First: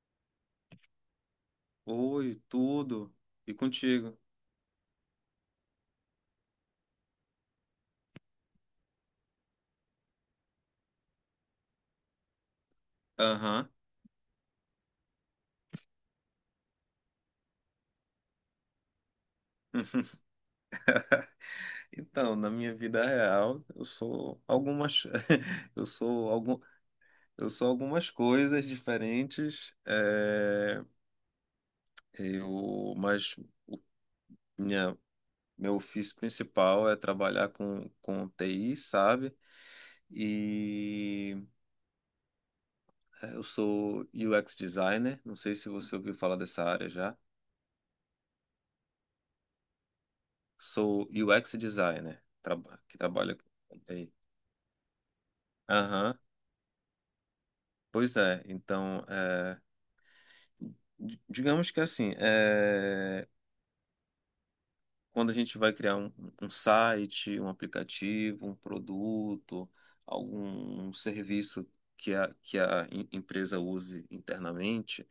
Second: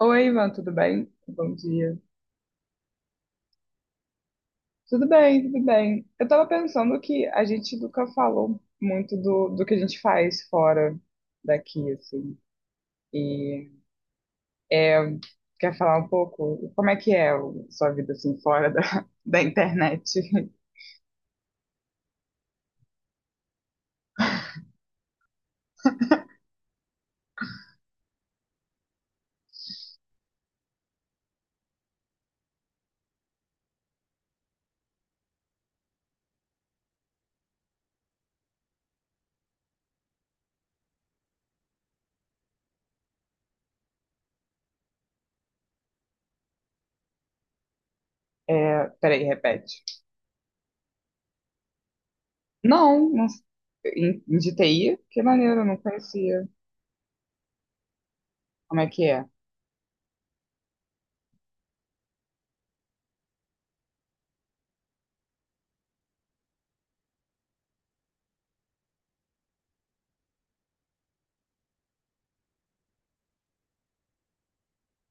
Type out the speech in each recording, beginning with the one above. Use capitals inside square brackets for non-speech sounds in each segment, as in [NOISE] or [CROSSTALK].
Oi, Ivan, tudo bem? Bom dia. Oi, tudo. E contigo? Tudo bem. Eu tava pensando que a gente nunca falou muito do que a gente faz fora daqui, assim. Aham. E é, quer falar um pouco como é que é a sua vida, assim, fora da, [LAUGHS] da internet? [LAUGHS] Então, na minha vida real, eu sou algumas [LAUGHS] eu sou algum eu sou algumas coisas diferentes, eu mas o- minha meu ofício principal é trabalhar com TI, sabe? E eu sou UX designer, não sei se você ouviu falar dessa área já. É, peraí, repete. Sou UX designer, que Não, não trabalha com TI. em de TI? Que maneiro, eu não Aham. conhecia. Pois é, Como é que então, é? Digamos que assim, quando a gente vai criar um site, um aplicativo, um produto, algum serviço que que a empresa use internamente,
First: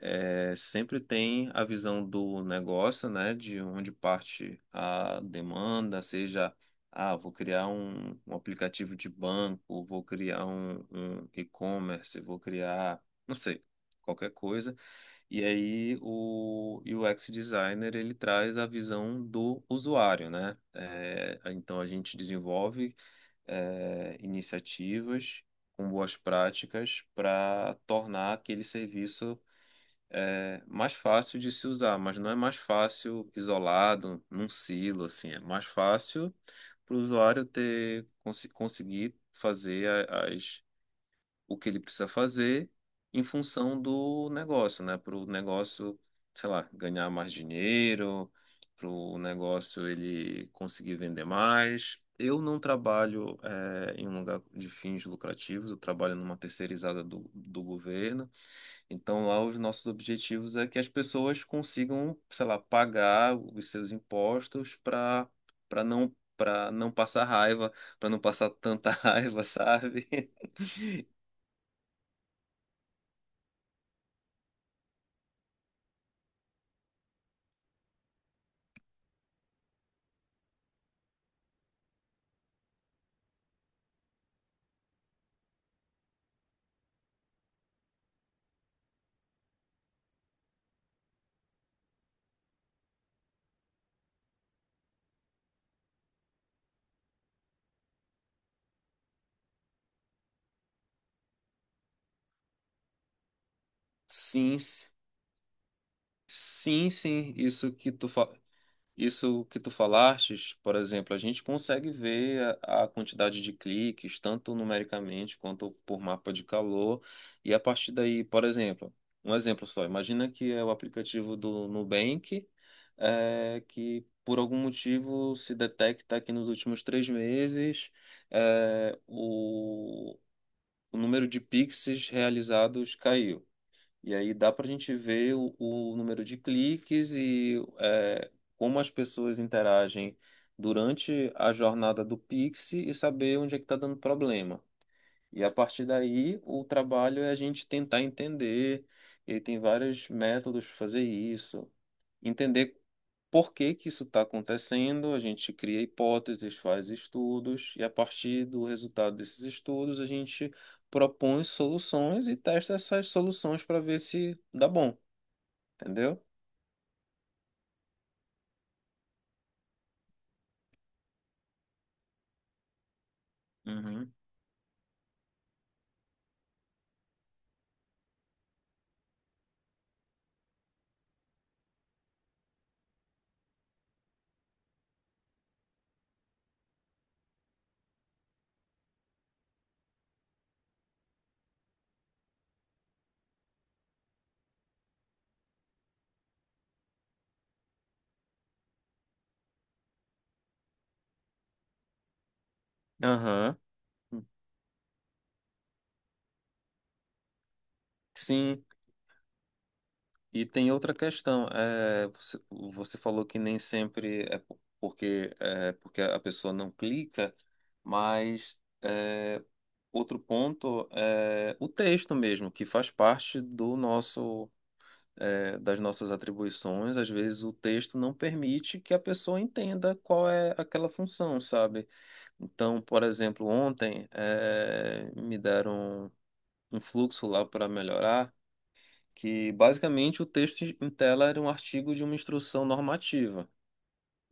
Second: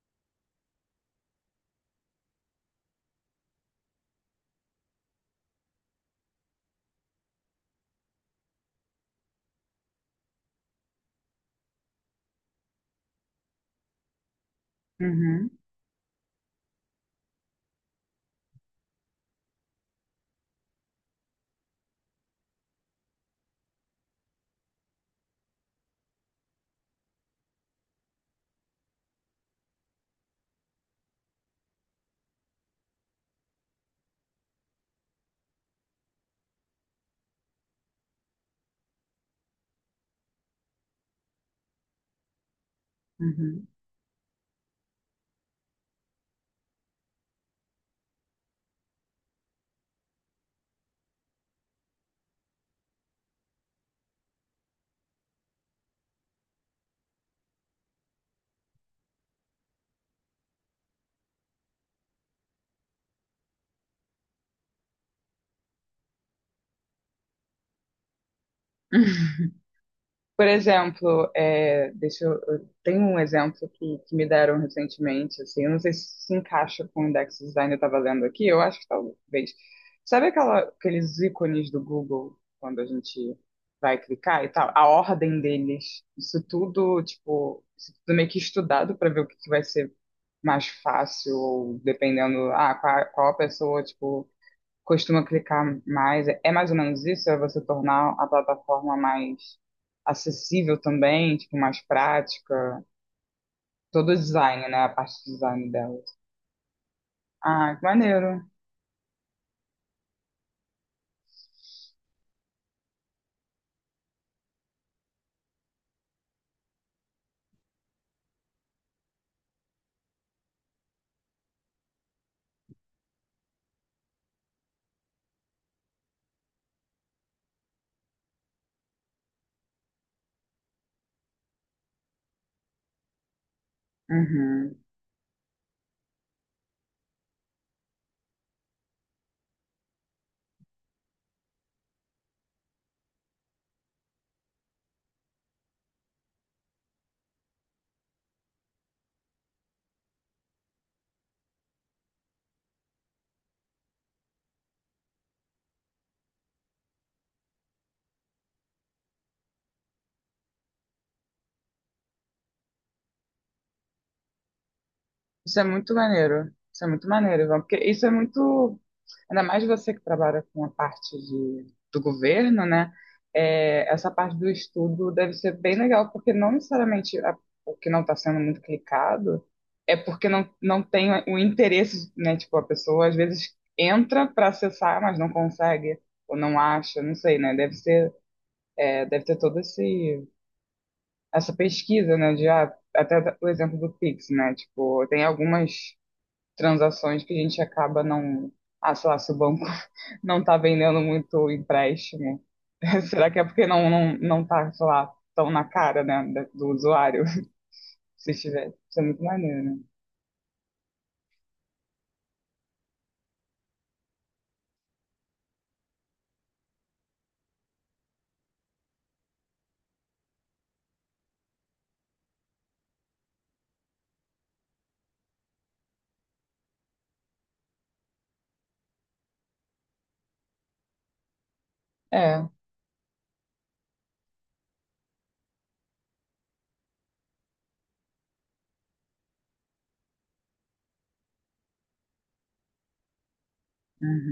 sempre tem a visão do negócio, né, de onde parte a demanda, seja, ah, vou criar um aplicativo de banco, vou criar um e-commerce, vou criar, não sei, qualquer coisa. E Uhum, aí o UX designer ele traz a visão do usuário, né? É, então a gente desenvolve iniciativas com boas práticas para tornar aquele serviço mais fácil de se usar, mas não é mais fácil isolado num silo, assim, é mais fácil para o usuário ter conseguir fazer a- as o que ele precisa fazer em uhum. função do negócio, né? Para o negócio, sei lá, ganhar mais dinheiro, para o negócio ele conseguir vender mais. Eu não trabalho em um lugar de fins lucrativos, eu trabalho numa terceirizada do governo. Então, lá os nossos objetivos é que as pessoas consigam, sei lá, pagar os seus impostos para para não passar raiva, para não passar tanta [LAUGHS] raiva, sabe? Por exemplo, é, deixa eu tenho um exemplo que me deram recentemente, assim, eu não sei se se encaixa com o index design que eu estava lendo aqui, eu acho que talvez. Sabe aquela, aqueles ícones do Google, quando a gente vai clicar e tal? A ordem deles, isso tudo, tipo, isso tudo meio que estudado para ver o que vai ser mais fácil, ou dependendo, ah, qual a pessoa, tipo, costuma clicar mais. É mais ou menos isso? É você tornar a plataforma mais acessível também, tipo, mais prática. Todo o Sim, design, né? A parte de design delas. sim, sim, Ah, que maneiro. isso que tu falastes, por exemplo, a gente consegue ver a quantidade de cliques, tanto numericamente quanto por mapa de calor, e a partir daí, por exemplo, um exemplo só, imagina que é o aplicativo do Nubank, é, que por algum motivo se detecta que nos últimos três meses é, o... o número de Pix realizados caiu. E aí dá para a Uhum. gente ver o número de cliques como as pessoas interagem durante a jornada do Pix e saber onde é que está dando problema. E a partir daí, o trabalho é a gente tentar entender, e tem vários métodos para fazer isso, entender por que que isso está acontecendo, a gente cria hipóteses, faz estudos, e a partir do resultado desses estudos, a gente propõe soluções e testa essas soluções para ver se dá bom, Isso é muito entendeu? maneiro. Isso é muito maneiro, Ivan, porque isso é muito. Ainda mais você que trabalha com a parte de, do governo, né? É, essa Uhum. parte do estudo deve ser bem legal, porque não necessariamente a- o que não está sendo muito clicado é porque não tem o interesse, né? Tipo, a pessoa às vezes entra para acessar, mas não consegue, ou não acha, não sei, né? Deve ser, é, deve ter todo esse, essa pesquisa, né? De, ah, até o exemplo do Pix, né? Tipo, tem algumas transações que a gente acaba não. Ah, sei lá, se o banco [LAUGHS] não tá vendendo muito empréstimo, [LAUGHS] será que é Aham. porque não tá, sei lá, tão na cara, né, da- do usuário? [LAUGHS] Se Sim, tiver, isso é muito maneiro, né? e tem outra questão. É, você, você falou que nem sempre é porque, é porque a pessoa não clica, mas é, outro ponto é o texto mesmo, que faz parte do nosso. É, das nossas atribuições, às vezes o texto não permite que a pessoa entenda qual é aquela função, sabe? É. Então, por exemplo, ontem me deram um fluxo lá para melhorar, que basicamente o texto em tela era um artigo de uma instrução normativa.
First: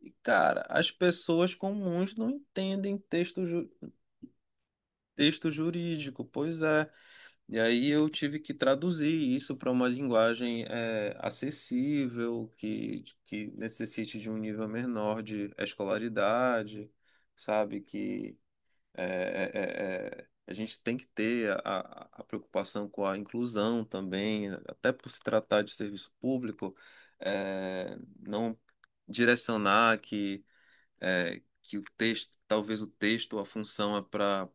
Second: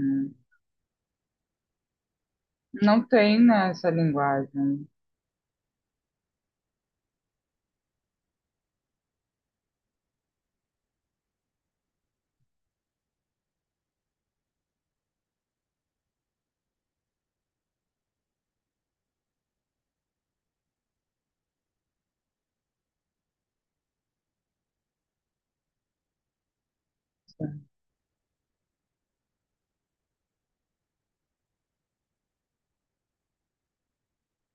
E, cara, as pessoas comuns não entendem Não tem, texto, né, essa linguagem. texto jurídico, pois é. E aí eu tive que traduzir isso para uma linguagem acessível, que necessite de um nível menor de escolaridade, sabe? Que a gente tem que ter a preocupação com a inclusão também, até por se tratar de serviço público, é, não direcionar que é, que o texto, talvez o texto ou a função é para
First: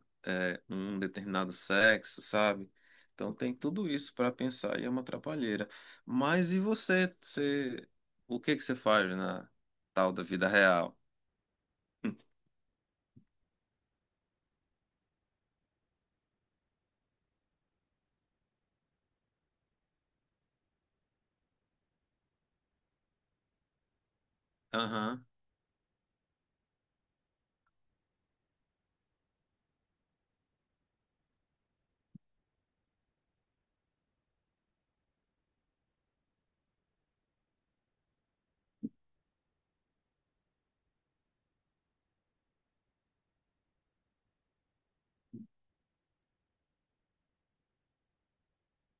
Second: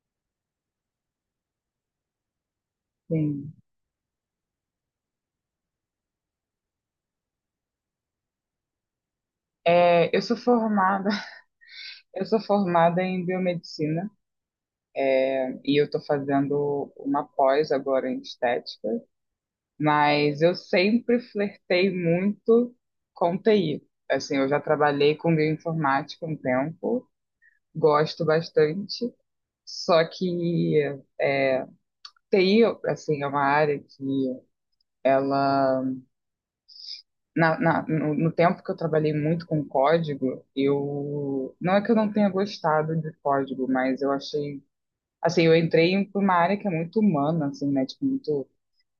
um determinado sexo, sabe? Então Sim. tem tudo isso para pensar e é uma atrapalheira. Mas e você, você, o que que você faz na tal É, eu da sou vida real? formada, [LAUGHS] eu [LAUGHS] sou formada em biomedicina e eu tô fazendo uma pós agora em estética. Mas eu sempre flertei muito com TI. Assim, eu já trabalhei Aham, com bioinformática um tempo, gosto bastante. Só que é, TI, assim, é uma área que ela... no tempo que eu trabalhei muito com código, eu... Não é que eu não tenha gostado de código, mas eu achei... Assim, eu entrei em uma área que é muito humana, assim, né? Tipo, muito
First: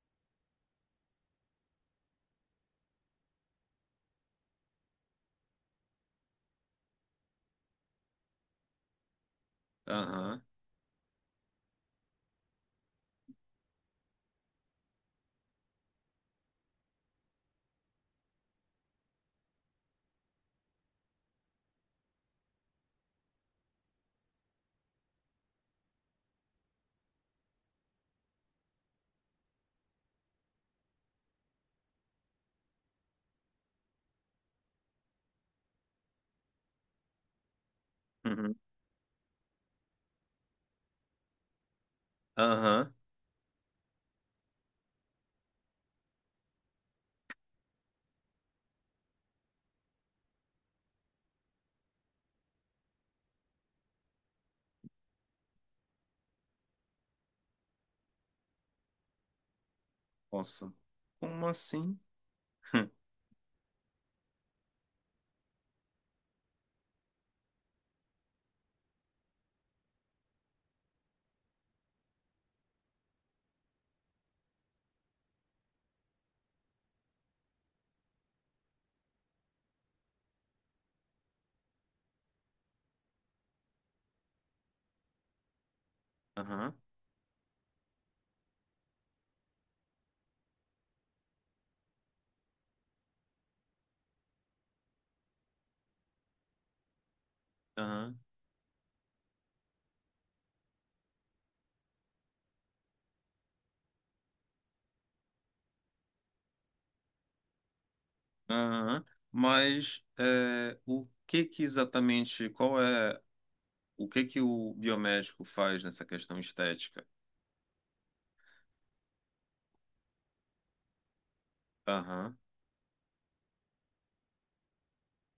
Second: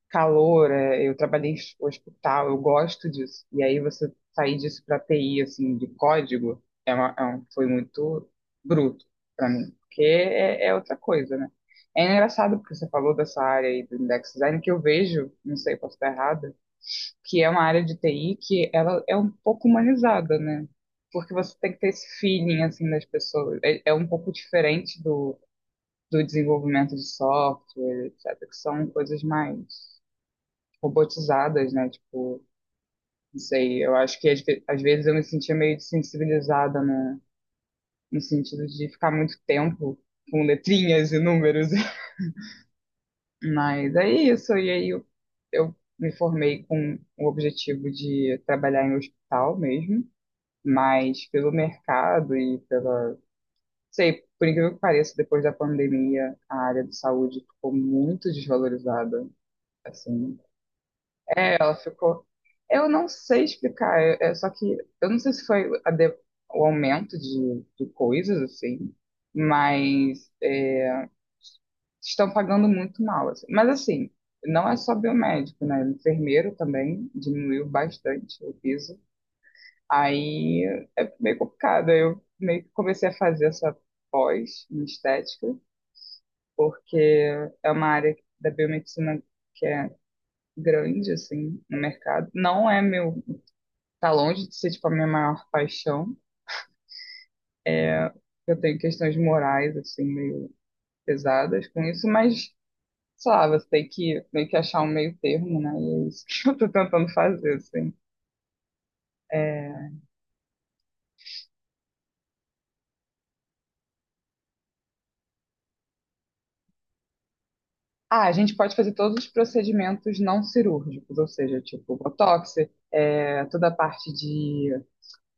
calor, é, eu trabalhei em hospital, eu gosto disso. E aí você sair disso para TI, assim, de código, é uma, é um- foi muito bruto para mim, porque aham, é, é outra coisa, né? É engraçado porque você falou dessa área aí do index design que eu vejo, não sei, posso estar errada, que é uma área de TI que ela é um pouco humanizada, né? Porque você tem que ter esse feeling, assim, das pessoas. É, é um pouco diferente do, do desenvolvimento de software, etc., que são coisas mais robotizadas, né? Tipo, não sei, eu acho que às vezes eu me sentia meio desensibilizada no, no uhum, sentido de ficar muito tempo com letrinhas e números. aham. [LAUGHS] Mas é isso, e aí eu me formei com o objetivo de trabalhar em hospital mesmo, mas pelo mercado e pela. Sei, por incrível que pareça, depois da pandemia, a área de saúde ficou muito desvalorizada. Assim, Nossa, como é, ela assim? ficou. Eu [LAUGHS] não sei explicar, é, só que eu não sei se foi a de- o aumento de coisas, assim, mas é, estão pagando muito mal, assim. Mas, assim, não é só biomédico, né? Enfermeiro também diminuiu bastante o piso. Aí é meio complicado. Eu meio que comecei a fazer essa pós em estética, Aham, porque é uma área da biomedicina que é grande, assim, no mercado. Não é meu. Tá longe de ser, tipo, a minha maior paixão. aham, Eu tenho questões morais, assim, meio pesadas com isso, mas, sei lá, você tem que meio que achar um meio termo, né? E é isso que [LAUGHS] eu tô tentando fazer, assim. aham. Mas é, o que que exatamente, qual é, o que que o biomédico faz nessa questão estética? Ah, a gente pode fazer todos os procedimentos não cirúrgicos, ou seja, tipo, Aham. botox, é, toda a parte de...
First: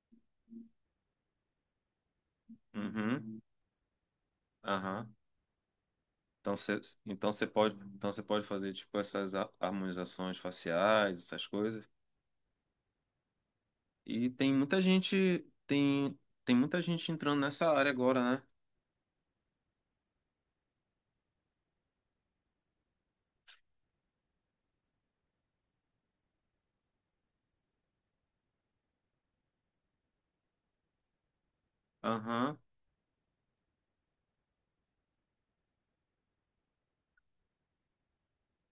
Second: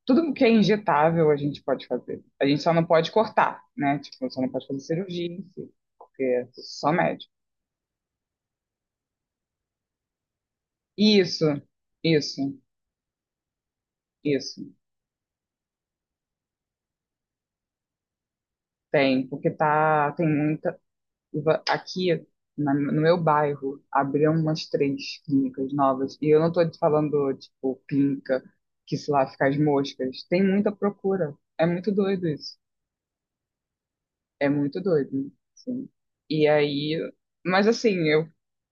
Tudo que é injetável a gente pode fazer. A gente só não pode Uhum. cortar, né? Tipo, só não pode fazer Aham. cirurgia em si, porque é Então você só médico. Então você pode fazer tipo essas harmonizações faciais, essas Isso, coisas. isso, E tem isso. muita gente, tem muita gente entrando nessa área agora, né? Tem, porque tá, tem muita. Aqui no meu bairro abriram umas três clínicas novas. E eu não tô te falando, tipo, clínica que, sei lá, fica as moscas. Tem muita procura. É muito doido isso. Aham. É muito doido, sim. E aí. Mas assim,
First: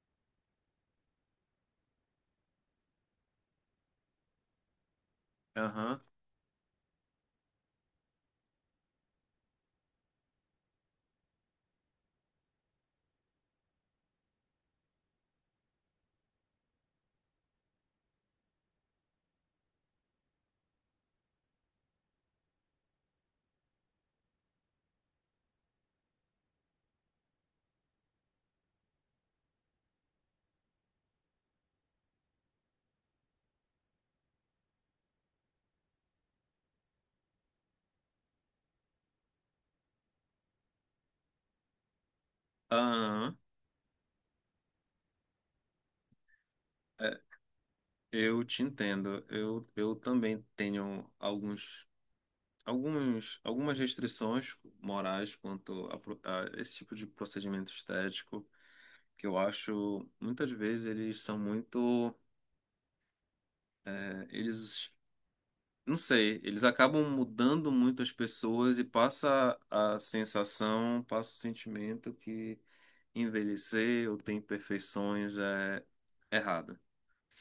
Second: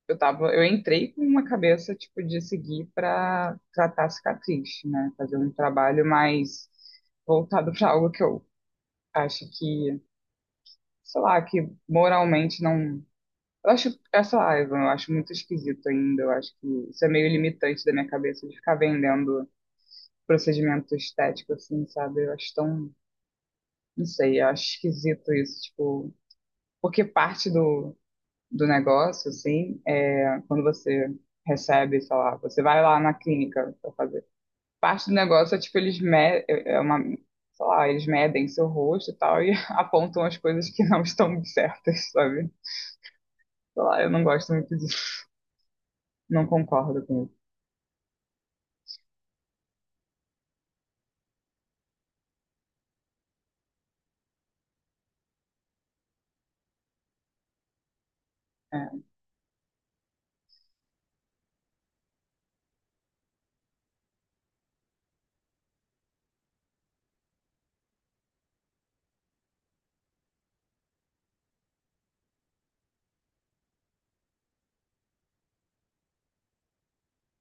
eu tava. Eu entrei com uma cabeça, tipo, de seguir pra tratar cicatriz, né? Fazer um Aham. trabalho mais voltado pra algo que eu acho que, sei lá, que moralmente não. Eu acho, essa live eu acho muito esquisito ainda. Eu acho que isso é meio limitante da minha cabeça de ficar vendendo procedimento estético, assim, sabe? Eu acho tão, não sei, eu acho esquisito isso, tipo, porque parte do negócio, assim, é quando você recebe, sei lá, você vai lá na clínica pra fazer. Parte do negócio é, tipo, eles me, é uma, sei lá, eles medem seu rosto e tal e [LAUGHS] apontam as coisas que não estão certas, sabe? Aham. Sei lá, eu não gosto muito disso. Não concordo É, com isso. eu te entendo. Eu também tenho alguns algumas restrições morais quanto a esse tipo de procedimento estético. É. Que eu acho muitas vezes eles são muito é, eles não sei, eles acabam mudando muito as pessoas e passa a sensação, passa o sentimento que envelhecer ou ter imperfeições é errado.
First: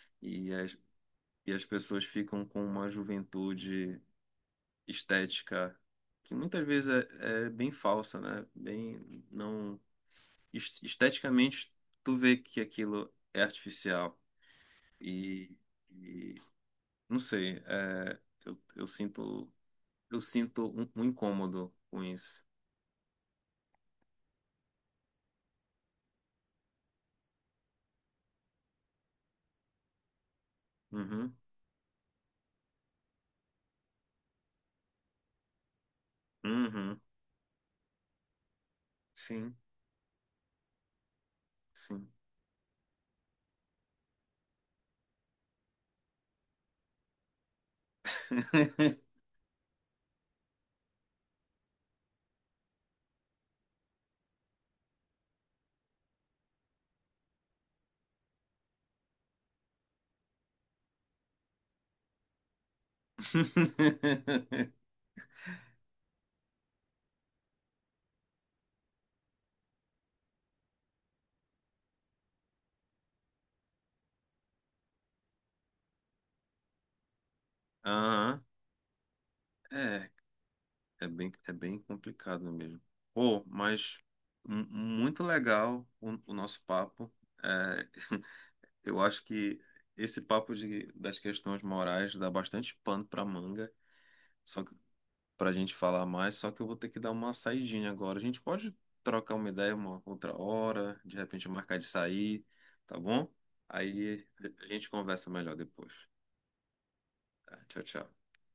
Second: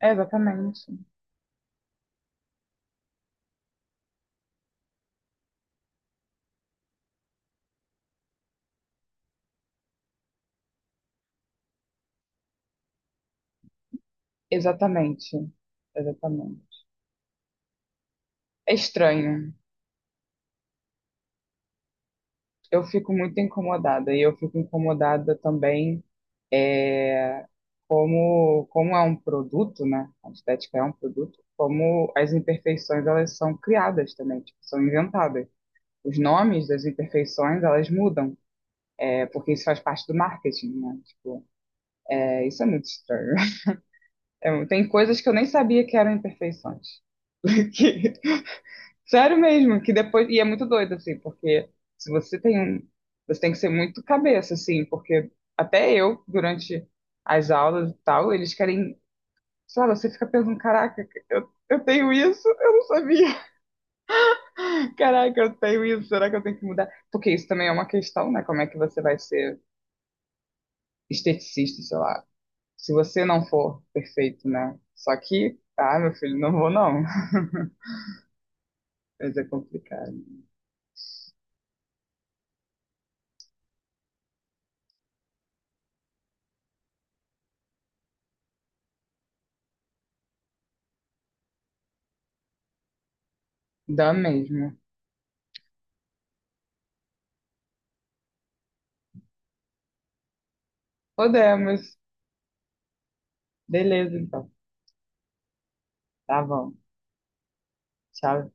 É, E as, exatamente. e as pessoas ficam com uma juventude estética que muitas vezes é bem falsa, né? Bem, não, esteticamente, tu vê que aquilo é artificial. Exatamente. E, e Exatamente. não sei, É eu estranho. sinto. Eu sinto um incômodo com isso. Eu fico muito incomodada e eu fico incomodada também é, como é um produto, né? A estética é um Uhum. produto, como as imperfeições elas são criadas também, tipo, são inventadas. Os nomes das Uhum. imperfeições elas mudam, é, porque Sim, isso faz parte do marketing, né? Tipo, sim. é, isso é muito estranho. [LAUGHS] É, tem coisas que eu nem sabia que eram imperfeições. [LAUGHS] Sério mesmo, que depois. E é muito doido, assim, porque se você tem um. Você tem que ser muito cabeça, assim, porque até eu, durante as aulas e tal, eles querem. Sei lá, você fica pensando, caraca, eu tenho isso, eu não sabia. [LAUGHS] [LAUGHS] Caraca, eu tenho isso, será que eu tenho que mudar? Porque isso também é uma questão, né? Como é que você vai ser esteticista, sei lá. Se você não for perfeito, né? Só que, ah, meu filho, não vou não. [LAUGHS] Aham. Mas é É, complicado. É bem complicado mesmo. Pô, mas muito legal o nosso papo. É, [LAUGHS] eu acho que esse papo das questões morais dá bastante pano para manga. Dá Só mesmo. pra gente falar mais, só que eu vou ter que dar uma saidinha agora. A gente pode trocar uma ideia uma outra hora, de repente marcar de Podemos. sair, tá bom? Beleza, Aí então. a gente conversa melhor depois. Tá bom. Tá? Tchau, tchau. Sabe?